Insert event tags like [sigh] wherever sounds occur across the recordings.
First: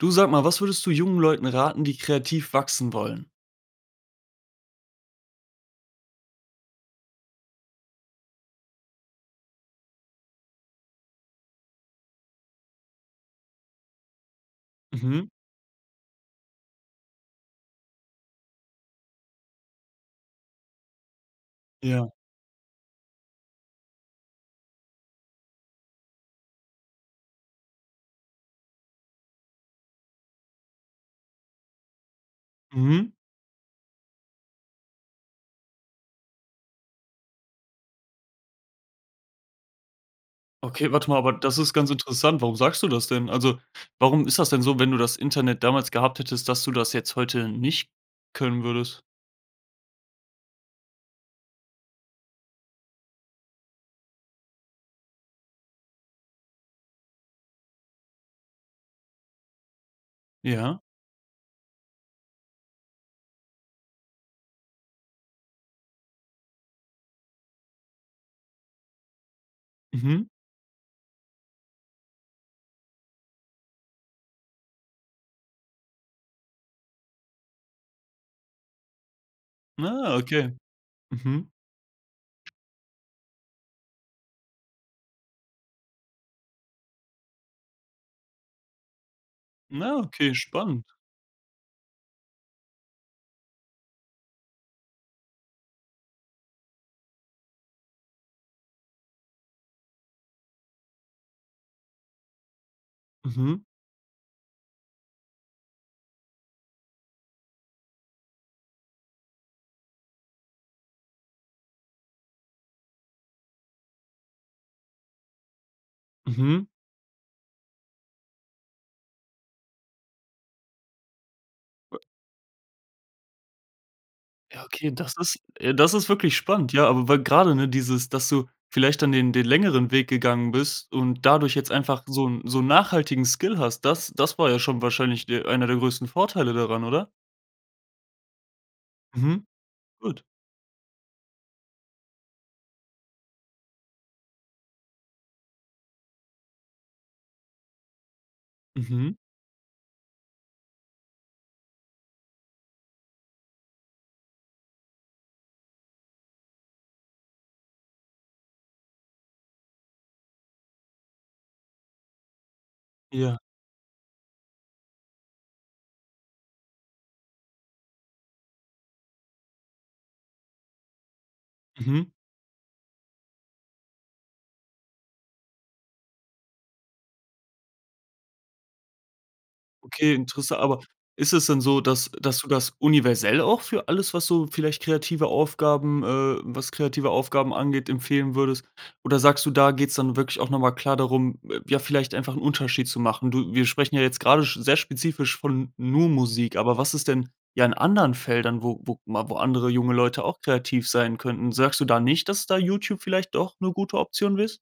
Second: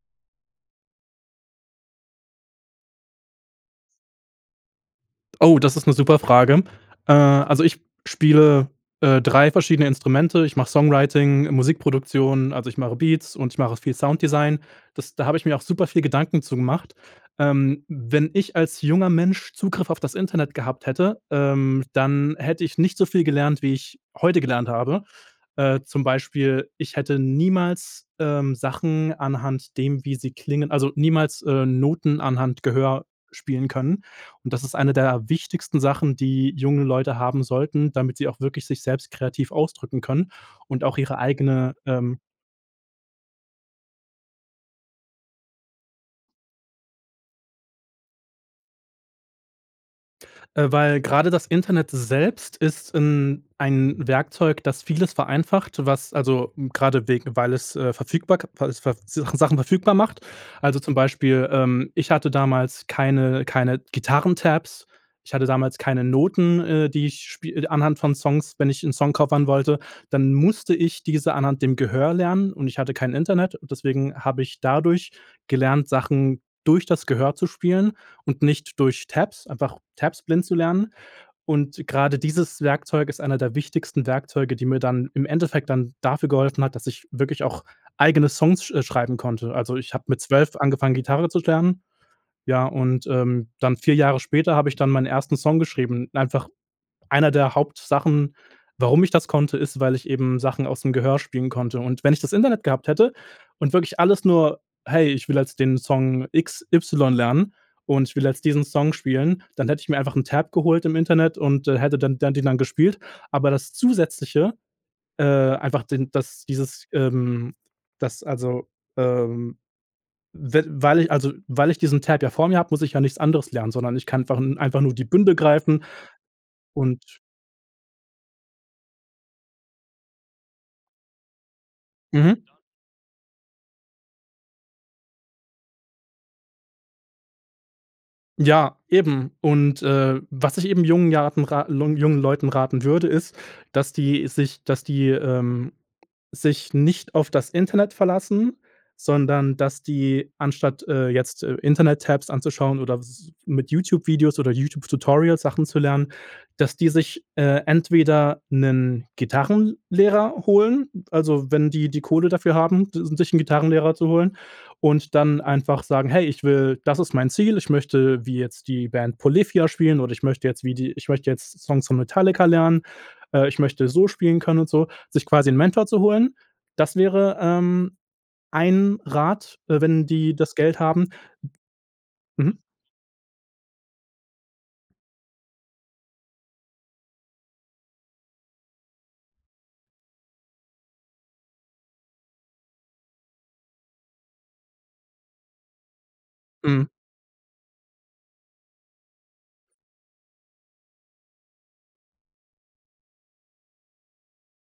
Du sag mal, was würdest du jungen Leuten raten, die kreativ wachsen wollen? Oh, das ist 'ne super Frage. Äh, also, ich spiele, äh, 3 verschiedene Instrumente. Ich mache Songwriting, Musikproduktion, also, ich mache Beats und ich mache viel Sounddesign. Das da Mhm. habe ich mir auch super viel Gedanken zu gemacht. Ähm, wenn ich als junger Mensch Zugriff auf das Internet gehabt hätte, ähm, Ja. dann hätte ich nicht so viel gelernt, wie ich heute gelernt habe. Äh, zum Beispiel ich hätte niemals, ähm, Sachen anhand dem, wie sie klingen also, niemals, äh, Noten anhand Gehör Mhm. spielen können und das ist eine der wichtigsten Sachen, die junge Leute haben sollten, damit sie auch wirklich sich selbst kreativ ausdrücken können und Okay, auch warte mal, ihre aber das ist eigene, ganz ähm interessant. Warum sagst du das denn? Also, warum ist das denn so, wenn du das Internet damals gehabt hättest, dass du das jetzt heute nicht können würdest? Äh, weil gerade das Internet selbst ist in ein Werkzeug, das vieles vereinfacht, was also, gerade wegen, weil es, äh, verfügbark weil es ver Sach Sachen verfügbar macht. Ja. Also, zum Beispiel, ähm, ich hatte damals keine keine Gitarren Tabs, ich hatte damals keine Noten, äh, die ich spie anhand von Songs, wenn ich 'nen Song covern wollte, Mhm. dann musste ich diese anhand dem Gehör lernen und ich hatte kein Internet deswegen habe ich dadurch gelernt, Sachen durch das Gehör zu spielen und nicht durch Tabs, einfach Ah, Tabs blind okay. zu lernen Mhm. und gerade dieses Werkzeug ist einer der wichtigsten Werkzeuge, die mir dann im Endeffekt dann dafür geholfen hat, dass ich wirklich auch eigene Songs, sch äh, schreiben konnte. Also, ich Na, habe mit okay, 12 spannend. angefangen Gitarre zu lernen, ja und, ähm, dann 4 Jahre später habe ich dann meinen 1. Song geschrieben, einfach einer der Hauptsachen, warum ich das konnte ist, weil ich eben Sachen aus dem Gehör spielen konnte und wenn ich das Internet gehabt hätte Mhm. und wirklich alles nur: „Hey, ich will jetzt den Song X Y lernen und ich will jetzt diesen Song spielen“, dann hätte ich mir einfach 'n Tab geholt im Internet und, äh, hätte dann dann den dann gespielt, aber das zusätzliche äh, einfach den, dass Mhm. dieses, ähm, dass also ähm, we weil ich also weil ich diesen [unintelligible] Tab ja vor mir habe, muss ich ja nichts anderes lernen, sondern ich kann ver Ja, einfach okay, nur die das Bündel ist greifen das ist wirklich spannend, ja, und aber weil grade, ne, dieses, dass du vielleicht dann den den längeren Weg gegangen bist und dadurch jetzt einfach so Mhm. 'n so 'n nachhaltigen Skill hast, das das war ja schon wahrscheinlich de einer der größten Vorteile daran, oder? Ja eben Mhm. und, äh, Gut. was ich eben jungen jaten raten lung jungen Leuten raten würde ist, dass die sich dass die, ähm, sich nicht auf das Internet verlassen, Mhm. sondern, dass die anstatt, äh, jetzt, äh, Internet-Tabs anzuschauen oder s mit YouTube Videos oder YouTube-Tutorials Sachen zu lernen, dass die sich, äh, entweder 'nen Gitarrenlehrer holen, also, wenn die die Kohle dafür haben, [unintelligible] sich 'nen Ja. Gitarrenlehrer zu holen und dann einfach sagen: „Hey, ich will das ist mein Ziel, ich möchte wie jetzt die Band Polyphia spielen oder ich möchte jetzt wie die ich möchte jetzt Songs von Mhm. Metallica lernen. Äh, ich möchte so spielen können“, und so. Sich quasi 'n Mentor zu holen, das wäre, ähm, ein Rat, äh, wenn Okay, die interess das Geld aber haben. ist es denn so, dass dass du Mhm. das universell auch für alles, was so vielleicht kreative Aufgaben äh, was kreative Aufgaben angeht, empfehlen würdest? Oder sagst du, da geht's dann wirklich auch noch mal klar darum, äh, ja vielleicht einfach 'n Unterschied zu machen? Du wir sprechen ja jetzt grade sch sehr spezifisch von nur Musik, aber Mhm. was ist denn ja in anderen Feldern, wo wo mal wo andere junge Leute auch kreativ sein könnten? Sagst du da nicht, dass da YouTube vielleicht doch 'ne gute Option ist?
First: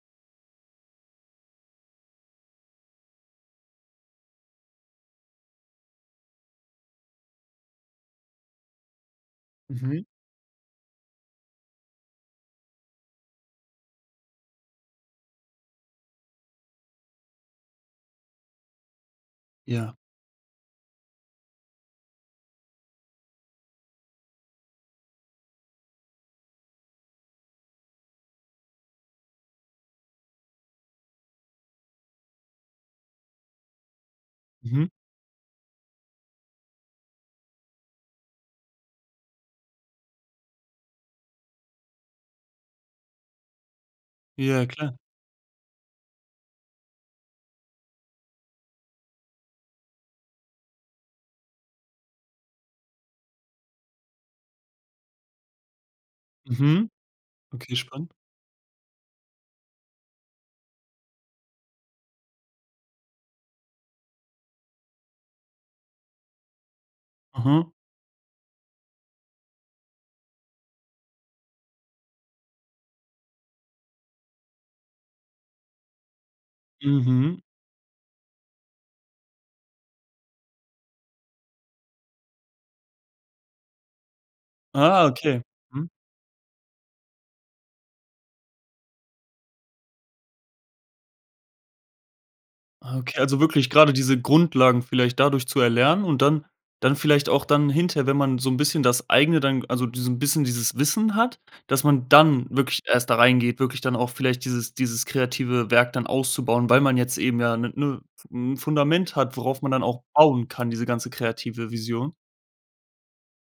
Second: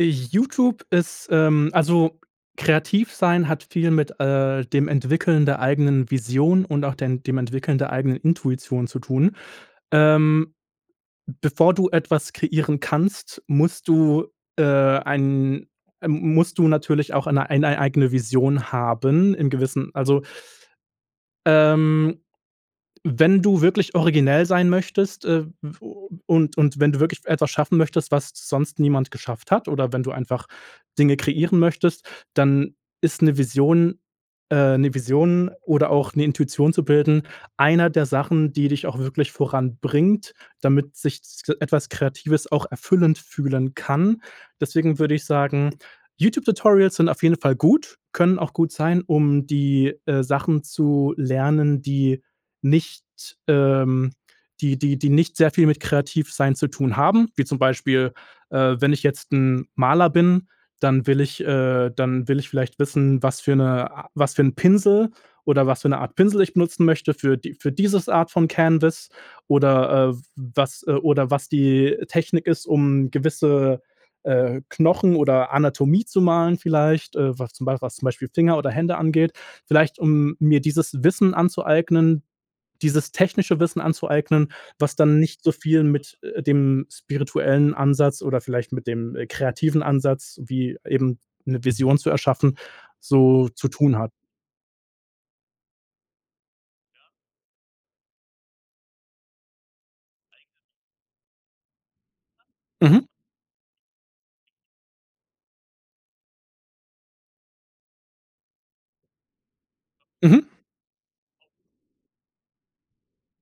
YouTube ist ähm, also, kreativ sein hat viel, mit, äh, dem Entwickeln der eigenen Vision und auch den dem Entwickeln der eigenen Intuition zu tun. Mhm. Ähm, bevor du etwas kreieren kannst, musst du äh, ein, m musst du natürlich auch eine ein ei eigene Vision haben, in gewissen, Ja. also ähm, wenn du wirklich originell sein möchtest, äh, w u und und wenn du wirklich etwas schaffen möchtest, was sonst niemand geschafft hat oder wenn du einfach Dinge kreieren möchtest, dann ist 'ne Vision äh, Mhm. 'ne Vision oder auch, ne, Intuition zu bilden, einer der Sachen, die dich auch wirklich voranbringt, damit sich s etwas Kreatives auch erfüllend fühlen kann. Ja klar. Deswegen würde ich sagen, YouTube Tutorials sind auf jeden Fall gut, können auch gut sein, um die, äh, Sachen zu lernen, die nicht ähm, die die die nicht sehr viel mit kreativ sein zu Mhm. tun haben, wie zum Okay, Beispiel, spannend. äh, wenn ich jetzt 'n Maler bin, dann will ich äh, dann will ich vielleicht wissen, was für 'ne a was für 'n Pinsel, oder was für 'ne Art Pinsel ich benutzen möchte für die Aha. für dieses Art von Canvas oder, äh, was äh, oder was die Technik ist, um gewisse, äh, Knochen oder Anatomie zu malen vielleicht, äh, Mhm. was zum Bei was zum Beispiel Finger oder Hände angeht. Vielleicht um mir dieses Wissen anzueignen, dieses technische Wissen anzueignen, was Ah, dann okay. nicht so viel Hm. mit, äh, dem spirituellen Ansatz oder vielleicht mit dem, äh, kreativen Ansatz, wie eben 'ne Vision zu erschaffen, Ah, okay, also, so zu wirklich grade tun hat. diese Grundlagen vielleicht dadurch zu erlernen und dann dann vielleicht auch dann hinterher, wenn man so 'n bisschen das Eigene dann, g also, diesen bisschen dieses Wissen hat, dass man dann wirklich Mhm. erst da reingeht, wirklich dann auch vielleicht dieses dieses kreative Werk dann auszubauen, weil man jetzt eben ja damit ne 'ne f m Fundament hat, worauf man dann auch Mhm. bauen kann, diese ganze kreative Vision.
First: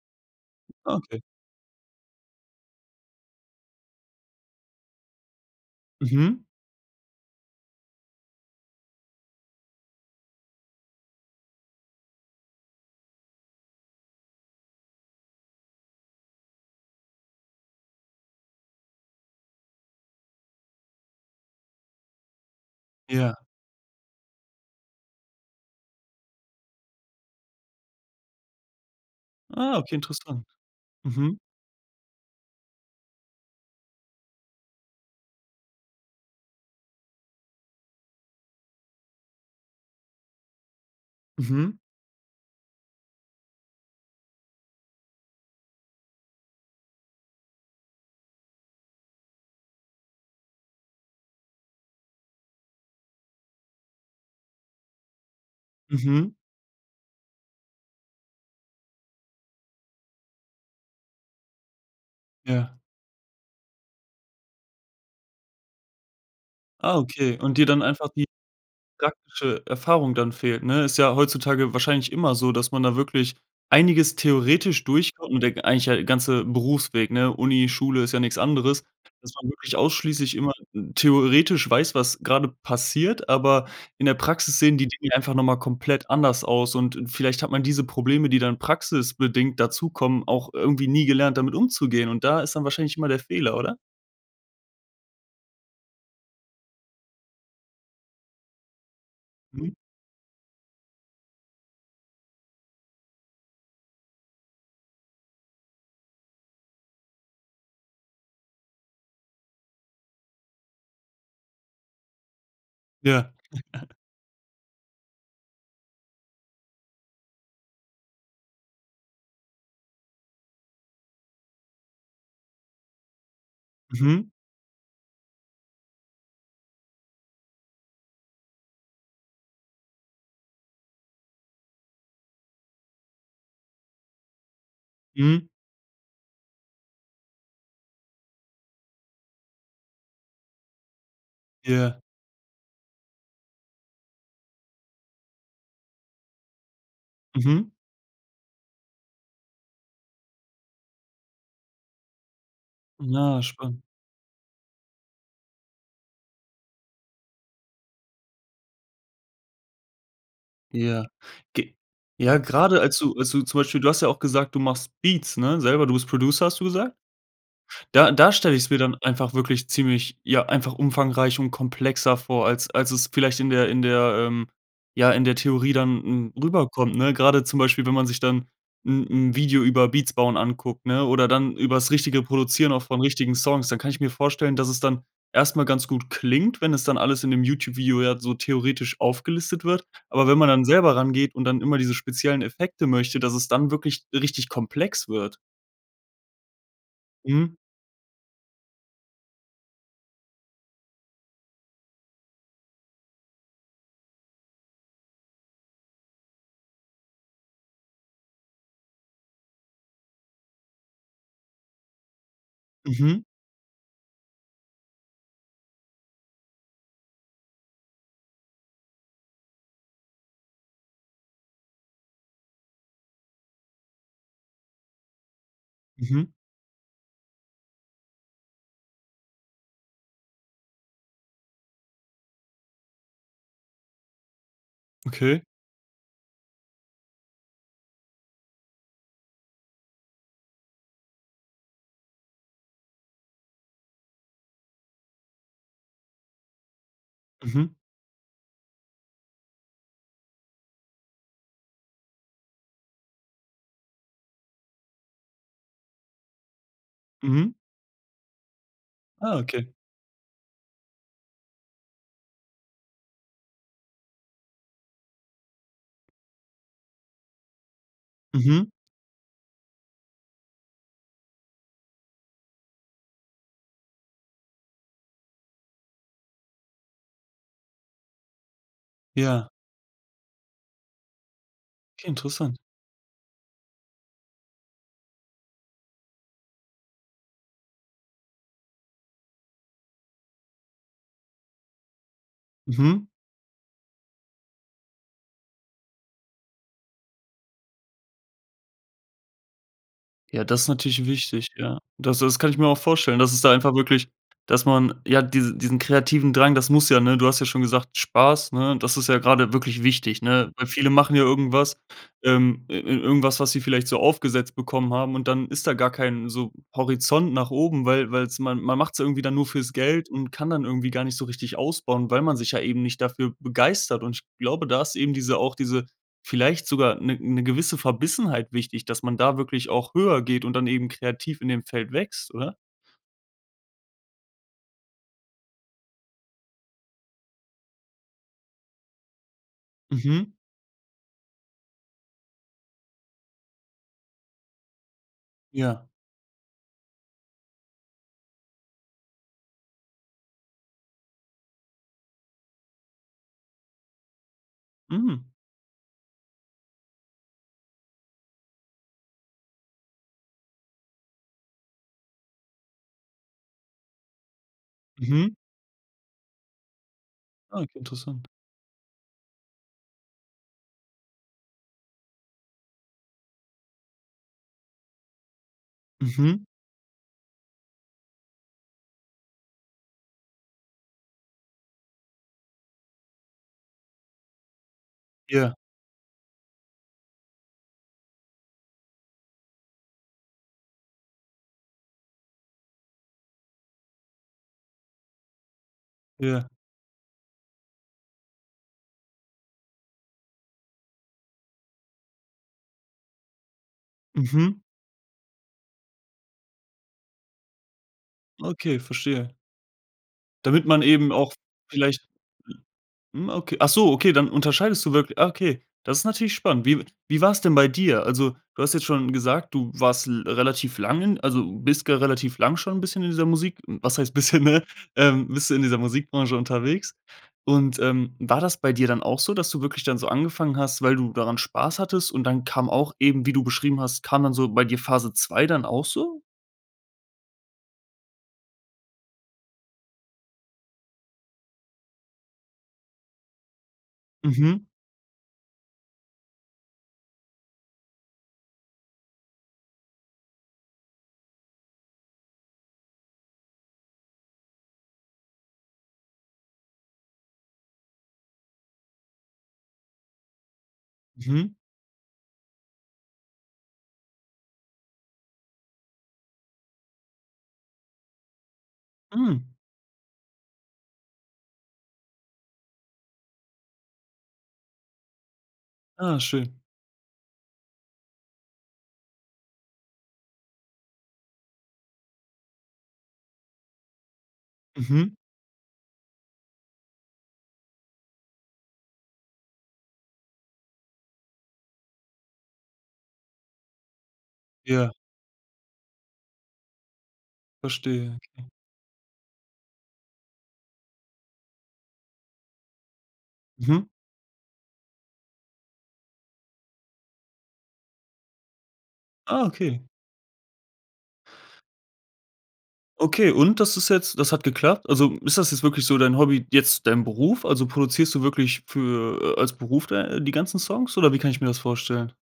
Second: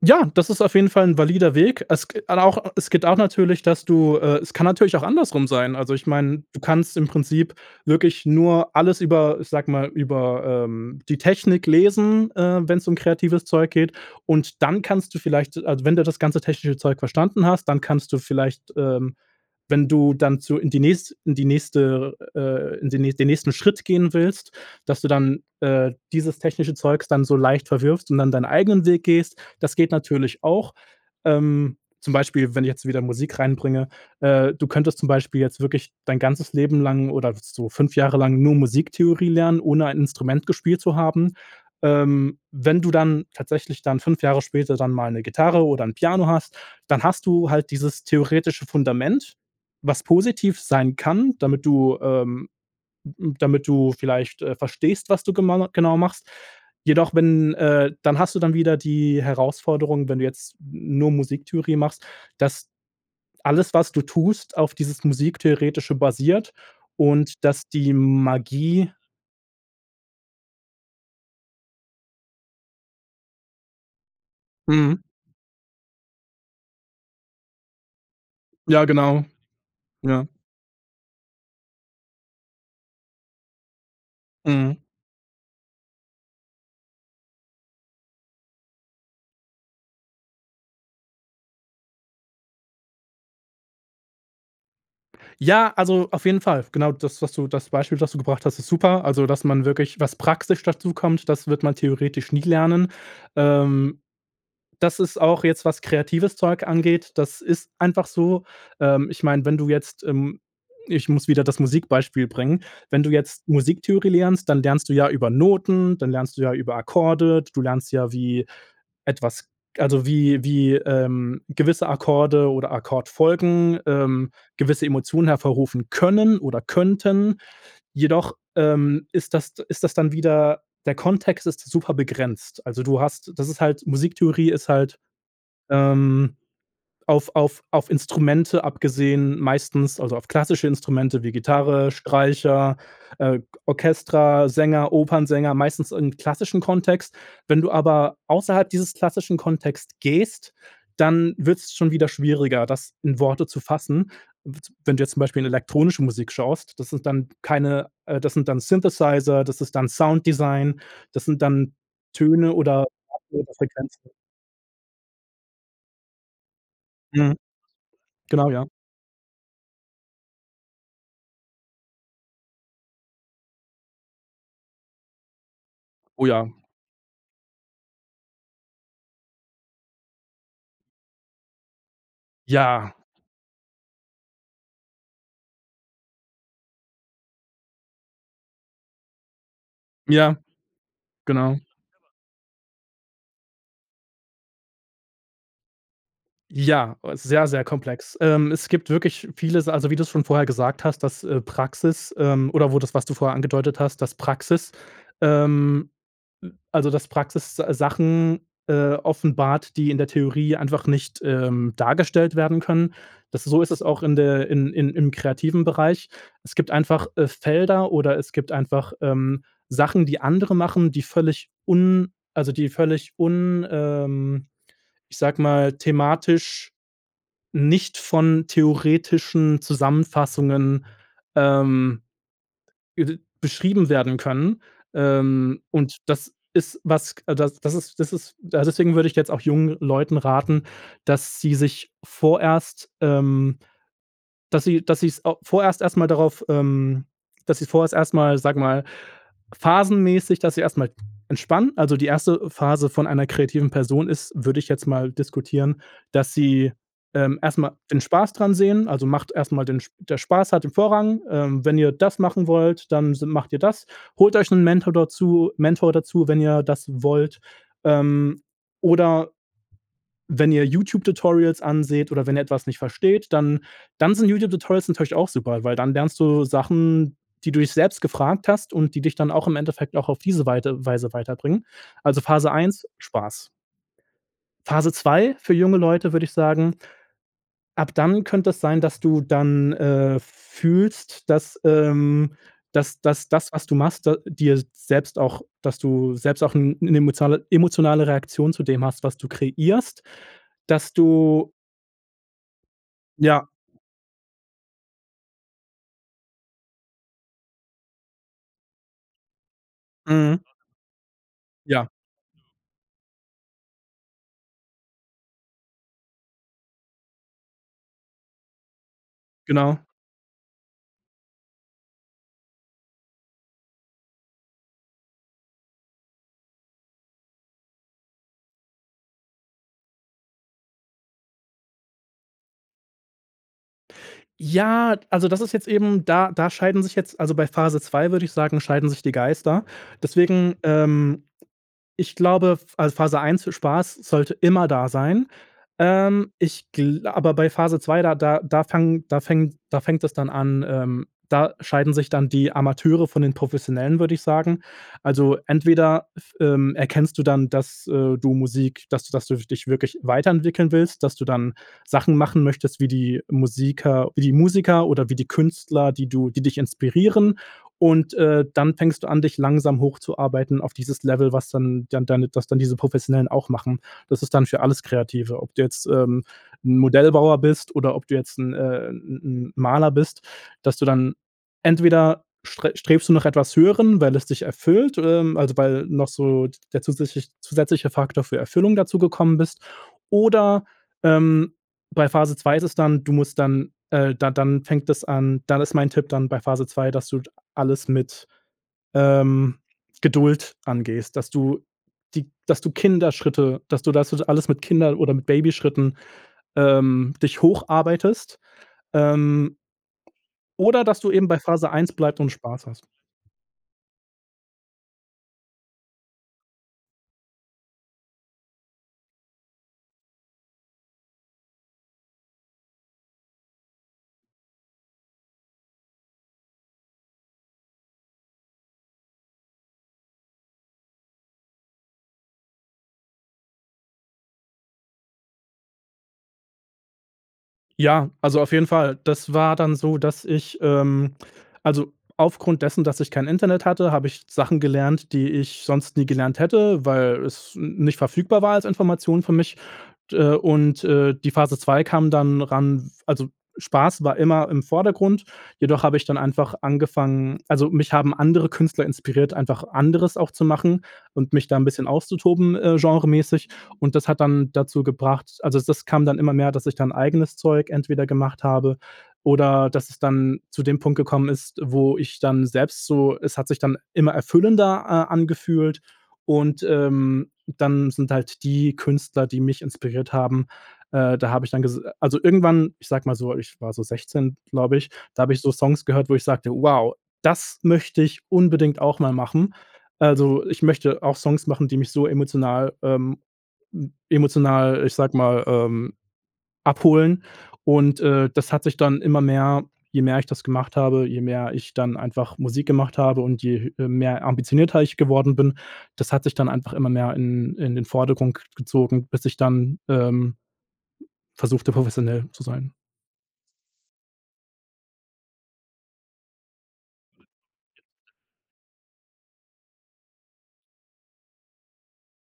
Ja, das ist auf jeden Ah, Fall 'n okay. valider Weg. Es g al auch es geht auch natürlich, dass du äh, es kann natürlich auch andersrum sein. Also ich meine, Mhm. du kannst im Prinzip wirklich nur alles über ich sage mal, über, ähm, die Technik lesen, äh, wenn's um kreatives Zeug geht und dann kannst du vielleicht also, wenn du das ganze technische Zeug verstanden hast, dann kannst du vielleicht, ähm, wenn du dann zu in die nächste in die nächste äh, äh, in den nä den Ja. nächsten Schritt gehen willst, dass du dann, äh, dieses technische Zeugs dann so leicht verwirfst und dann deinen eigenen Weg gehst. Das Ah, geht okay, natürlich interessant, auch. mhm. Ähm, zum Beispiel, wenn ich jetzt wieder Musik reinbringe, äh, du könntest zum Beispiel jetzt wirklich dein ganzes Leben lang oder so 5 Jahre lang nur Musiktheorie lernen, ohne ein Instrument gespielt zu haben. Mhm. Ähm, wenn du dann tatsächlich dann 5 Jahre später dann mal 'ne Gitarre oder 'n Piano hast, dann hast du halt dieses theoretische Fundament, was positiv sein kann, damit du ähm, damit du vielleicht, äh, verstehst, was du gemana genau machst. Mhm. Jedoch wenn äh, dann hast du dann wieder die Herausforderung, wenn du jetzt n nur Musiktheorie machst, dass Ja. alles was du tust auf dieses Musiktheoretische basiert Ah, okay, und und dir dass dann die einfach die Magie praktische Erfahrung dann fehlt, ne? Ist ja heutzutage wahrscheinlich immer so, dass man da wirklich einiges theoretisch Mhm. durchkommt und der eigentlich ja ganze Berufsweg, ne? Uni, Schule ist ja nichts anderes, Ja genau. dass man wirklich Ja. ausschließlich immer n theoretisch weiß, was gerade passiert, aber in der Praxis sehen Mhm. die Dinge einfach noch mal komplett anders aus und, äh, vielleicht hat man diese Probleme, die dann praxisbedingt dazukommen, auch irgendwie nie gelernt damit umzugehen und da ist dann wahrscheinlich immer der Fehler, oder? Ja, also, auf jeden Fall, genau das was du das Beispiel, das du gebracht hast, ist super, also, dass man Mhm. wirklich was praktisch dazu kommt, das wird man theoretisch nie lernen. Ähm, das ist auch jetzt was kreatives Zeug angeht, das ist einfach so. Ähm, ich meine, wenn du jetzt, ähm ich muss wieder das Musik-Beispiel bringen. Wenn du Ja. jetzt [chuckles] Musiktheorie lernst, dann lernst du ja über Noten, dann lernst du ja über Akkorde, du lernst ja wie etwas also, wie wie, ähm, gewisse Akkorde oder Akkordfolgen, Mhm. ähm, gewisse Emotionen hervorrufen können oder könnten, jedoch, ähm, ist das ist das dann wieder der Kontext ist super begrenzt. Also, du hast das ist halt Musiktheorie ist halt, Mhm. ähm, auf auf auf Instrumente abgesehen meistens also, auf klassische Instrumente, wie Gitarre, Yeah. Streicher, äh, Orchestra, Sänger, Opernsänger meistens im klassischen Kontext. Wenn du Mhm. aber außerhalb dieses klassischen Kontext gehst, dann wird's schon wieder schwieriger, das in Ah, Worte zu spannend. fassen. Wid Wenn du jetzt zum Beispiel in 'ne elektronische Musik schaust, das sind dann keine äh, das sind dann Synthesizer, das ist dann Sounddesign, Ja, das sind g dann ja, Töne grade oder als du als du andere zum Beispiel, du hast ja Frequenzen. auch gesagt, du machst Beats, ne, selber. Du bist Producer, hast du gesagt. Mhm, Da da genau stelle ich ja. es mir dann einfach wirklich ziemlich ja, einfach umfangreich und komplexer vor, als als es vielleicht in der in der ähm, ja, in der Theorie dann Oh, n r ja. rüberkommt, ne? Grade zum Beispiel, wenn man sich dann 'n 'n Video über Beats bauen anguckt, ne, oder dann übers richtige Produzieren auch Ja. von richtigen Songs, dann kann ich mir vorstellen, dass es dann erst mal ganz gut klingt, wenn es dann alles in dem Youtube-Video ja so theoretisch aufgelistet wird. Aber wenn Ja, man dann selber rangeht und genau. dann immer diese speziellen Effekte möchte, dass es dann wirklich richtig komplex wird. Ja, sehr, Mhm. sehr komplex. Ähm, es gibt wirklich vieles, also, wie du's schon vorher gesagt hast, dass, äh, Praxis ähm, oder wo das, was du vorher angedeutet hast, das Praxis ähm, also, dass Praxis Sachen, äh, offenbart, die in der Theorie einfach nicht, ähm, dargestellt werden können. Mhm. Das so ist es auch, in der in in im kreativen Bereich. Es gibt einfach, äh, Felder oder es gibt einfach, ähm, Sachen, die andere machen, die völlig un also, die völlig un ähm, ich sage mal, Mhm. thematisch nicht von theoretischen Zusammenfassungen, ähm, i beschrieben werden können, Okay. ähm, und das ist was, das ist das ist deswegen würde ich jetzt auch jungen Leuten raten, dass sie sich vorerst ähm, dass sie dass sie's au vorerst erst mal darauf ähm, dass sie Mhm. vorher erst mal, sage mal, phasenmäßig, dass sie erst mal entspannen. Also, die 1. Phase von einer kreativen Person ist, würde ich jetzt mal diskutieren, dass sie, ähm, Mhm. erst mal den Spaß dran sehen. Also, macht Ah, erst mal okay. den der Spaß hat im Vorrang, ähm, wenn ihr das machen wollt, dann s macht ihr das, holt euch 'n Mentor dazu Mentor dazu, wenn ihr das wollt, ähm, Mhm. oder wenn ihr YouTube-Tutorials anseht oder wenn ihr etwas nicht versteht, dann dann sind YouTube-Tutorials natürlich auch super, weil dann lernst du Sachen, die du dich selbst gefragt hast und die dich dann auch Ja. im Endeffekt auch auf diese Weite Weise weiterbringen. Okay, Also, Phase interessant. 1, Spaß. Phase 2 für junge Leute würde ich sagen, ab dann könnte es sein, dass du dann, äh, fühlst, dass, ähm, dass Mhm. dass das, was du machst dir selbst auch dass du selbst auch 'n 'ne emotio emotionale Reaktion zu dem hast, was du kreierst, Ja, das ist dass natürlich wichtig, du ja. Das das kann ich mir auch vorstellen, dass es Ja. da einfach wirklich dass man, ja, diesen diesen kreativen Drang, das muss ja, ne? Du hast ja schon gesagt, Spaß, ne, das ist ja gerade wirklich wichtig, Mhm. ne? Weil viele machen ja irgendwas, Ja. ähm, ir irgendwas, was sie vielleicht so aufgesetzt bekommen haben und dann ist da gar kein so Horizont nach oben, weil weil's man man macht's irgendwie dann nur fürs Genau. Geld und kann dann irgendwie gar nicht so richtig ausbauen, weil man sich ja eben nicht dafür begeistert. Und ich glaube, da ist eben diese auch diese vielleicht sogar 'ne 'ne gewisse Verbissenheit wichtig, dass man da wirklich auch höher geht und dann eben kreativ in dem Feld wächst, oder? Ja, also, das ist jetzt eben, da da scheiden sich jetzt also, bei Phase 2, würde ich sagen, scheiden sich die Geister. Mhm. Deswegen, ähm, ich glaube, f also, Phase 1, Spaß sollte immer da sein. Ja. Ähm, ich gla aber bei Phase 2, da da da fangen da fängt da fängt es dann an, ähm, da scheiden sich dann die Amateure von den Professionellen, würde ich sagen. Mhm. Also, entweder f ähm, erkennst du dann, dass, äh, du Musik dass du das du dich wirklich weiterentwickeln willst, dass du dann Sachen machen möchtest wie die Musiker wie die Musiker oder wie die Mhm. Künstler, die du die dich inspirieren Ah, okay, und, interessant. äh, dann fängst du an dich langsam hochzuarbeiten auf dieses Level, was dann dann deine dass dann diese Professionellen auch machen. Das ist dann für alles Kreative, ob du jetzt, ähm, Mhm. Modellbauer bist oder ob du jetzt, 'n, äh, 'n 'n Maler bist, dass du dann entweder st-strebst du nach etwas Höherem, weil es dich erfüllt, ähm, also, Ja. weil noch so der zusätzlich zusätzliche Faktor für Erfüllung dazugekommen bist oder, ähm, bei Phase 2 ist es dann, du musst dann äh, d dann fängt das an. Dann ist mein Tipp dann bei Ja. Phase 2, dass du alles mit, ähm, Geduld angehst, dass du die dass du Kinderschritte dass du das alles mit Mhm. Kinder oder mit Babyschritten, ähm, dich hocharbeitest, Okay, verstehe. ähm, Damit man oder dass du eben eben auch bei Phase 1 vielleicht bleibst und Spaß hast. hm, okay. Ach so, okay, dann unterscheidest du wirklich. Ah, okay, ist natürlich spannend. Wie wie war's denn bei dir? Also, du hast jetzt schon gesagt, du warst l relativ lang in also, bist ger relativ lang schon bisschen in dieser Musik. Was heißt bisschen, ne, ähm, bist du in dieser Musikbranche unterwegs. Und, ähm, war das bei dir dann auch so, dass du wirklich dann so angefangen hast, weil du daran Spaß hattest und dann kam auch eben wie du beschrieben hast, kam dann so bei dir Phase 2 dann auch so? Ja, also, auf jeden Fall! Das war dann so, dass ich ähm, also, aufgrund dessen, dass ich kein Internet hatte, habe ich Sachen Mhm. gelernt, die ich sonst nie gelernt hätte, weil es n nicht verfügbar war als Information für mich, d und, äh, und die Phase 2 kam dann ran w also, Spaß war immer im Vordergrund, jedoch habe ich dann einfach angefangen also, mich haben andere Künstler inspiriert, einfach anderes auch zu machen und mich Mhm. da 'n bisschen auszutoben, äh, genremäßig. Und das hat dann dazu gebracht also, das kam dann immer mehr, dass ich dann eigenes Zeug entweder gemacht habe Hm. oder das es dann zu dem Punkt gekommen ist, wo ich dann selbst so äh, es hat sich dann immer erfüllender a angefühlt Ah, schön. und, ähm, dann sind halt die Künstler, die mich inspiriert haben, äh, da habe ich dann gesa also, irgendwann, ich sage mal so, ich war so 16 glaube ich, Mhm. da habe ich so Songs gehört, wo ich sagte: „Wow, das möchte ich unbedingt auch mal machen. Also, ich möchte auch Songs machen, die mich so emotional ähm, m emotional, äh, Ja. ich sage mal, ähm, abholen und, Verstehe. äh, das hat sich dann immer mehr je mehr ich das gemacht habe, je mehr ich dann einfach Musik gemacht habe und je Mhm. he mehr ambitionierter ich geworden bin, das hat sich dann einfach immer mehr in in den Vordergrund k gezogen, bis ich Ah, dann, okay. ähm, versuchte professionell zu sein. Okay, und das ist jetzt das hat geklappt? Also, hm, ist das jetzt wirklich so dein Hobby, jetzt dein Beruf? Also, produzierst du wirklich für äh, als Beruf dei die ganzen Songs oder wie kann ich mir das vorstellen?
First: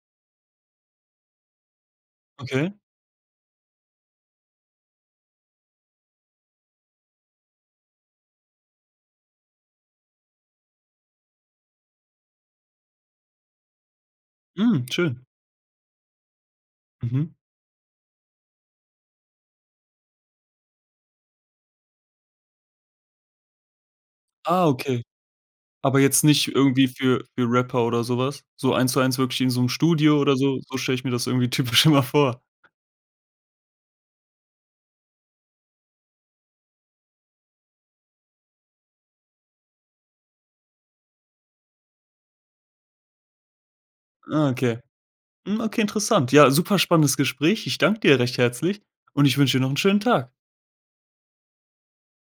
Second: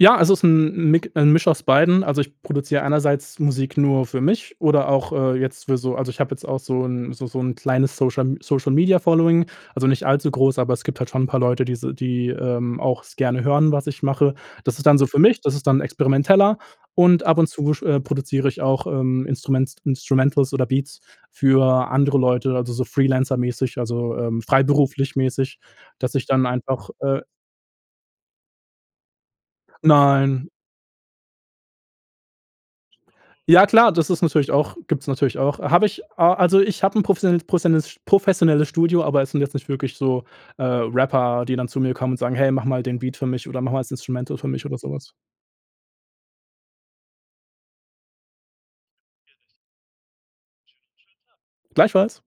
Ja, also, ist 'n 'n Mik 'n Misch aus beiden, also, ich Okay. produziere einerseits Musik nur für mich oder auch, äh, jetzt für so also, ich habe jetzt auch so 'n so so 'n kleines Social Social Media Following, also, nicht allzu groß, aber es gibt halt schon 'n paar Leute, die se die, ähm, auch es gerne hören, was ich mache. Das Hm, ist dann so für schön. mich, das ist dann experimenteller und Mhm. ab und zu sch produziere ich auch, ähm, Instruments Instrumentals oder Beats für andere Leute, also, so freelancer-mäßig also, ähm, Ah, okay. freiberuflich-mäßig, Aber dass jetzt ich dann nicht irgendwie einfach, äh für für Rapper oder so was? So eins zu eins wirklich wie in so 'nem Studio oder Nein. so? So stelle ich mir das irgendwie typisch immer vor. Ja klar, das ist natürlich auch gibt's natürlich auch. Habe ich, a also, ich hab 'n professionelles prossionelles professionelles Studio, aber es sind jetzt nicht wirklich so, äh, Rapper, die dann zu mir kommen und sagen: „Hey, mache mal den Beat für mich oder mache mal das Instrumental für Ah, mich“ oder okay. sowas. Hm, okay, interessant. Ja, super spannendes Gespräch. Ich danke dir recht herzlich und ich wünsche dir noch 'n schönen Tag. Gleichfalls.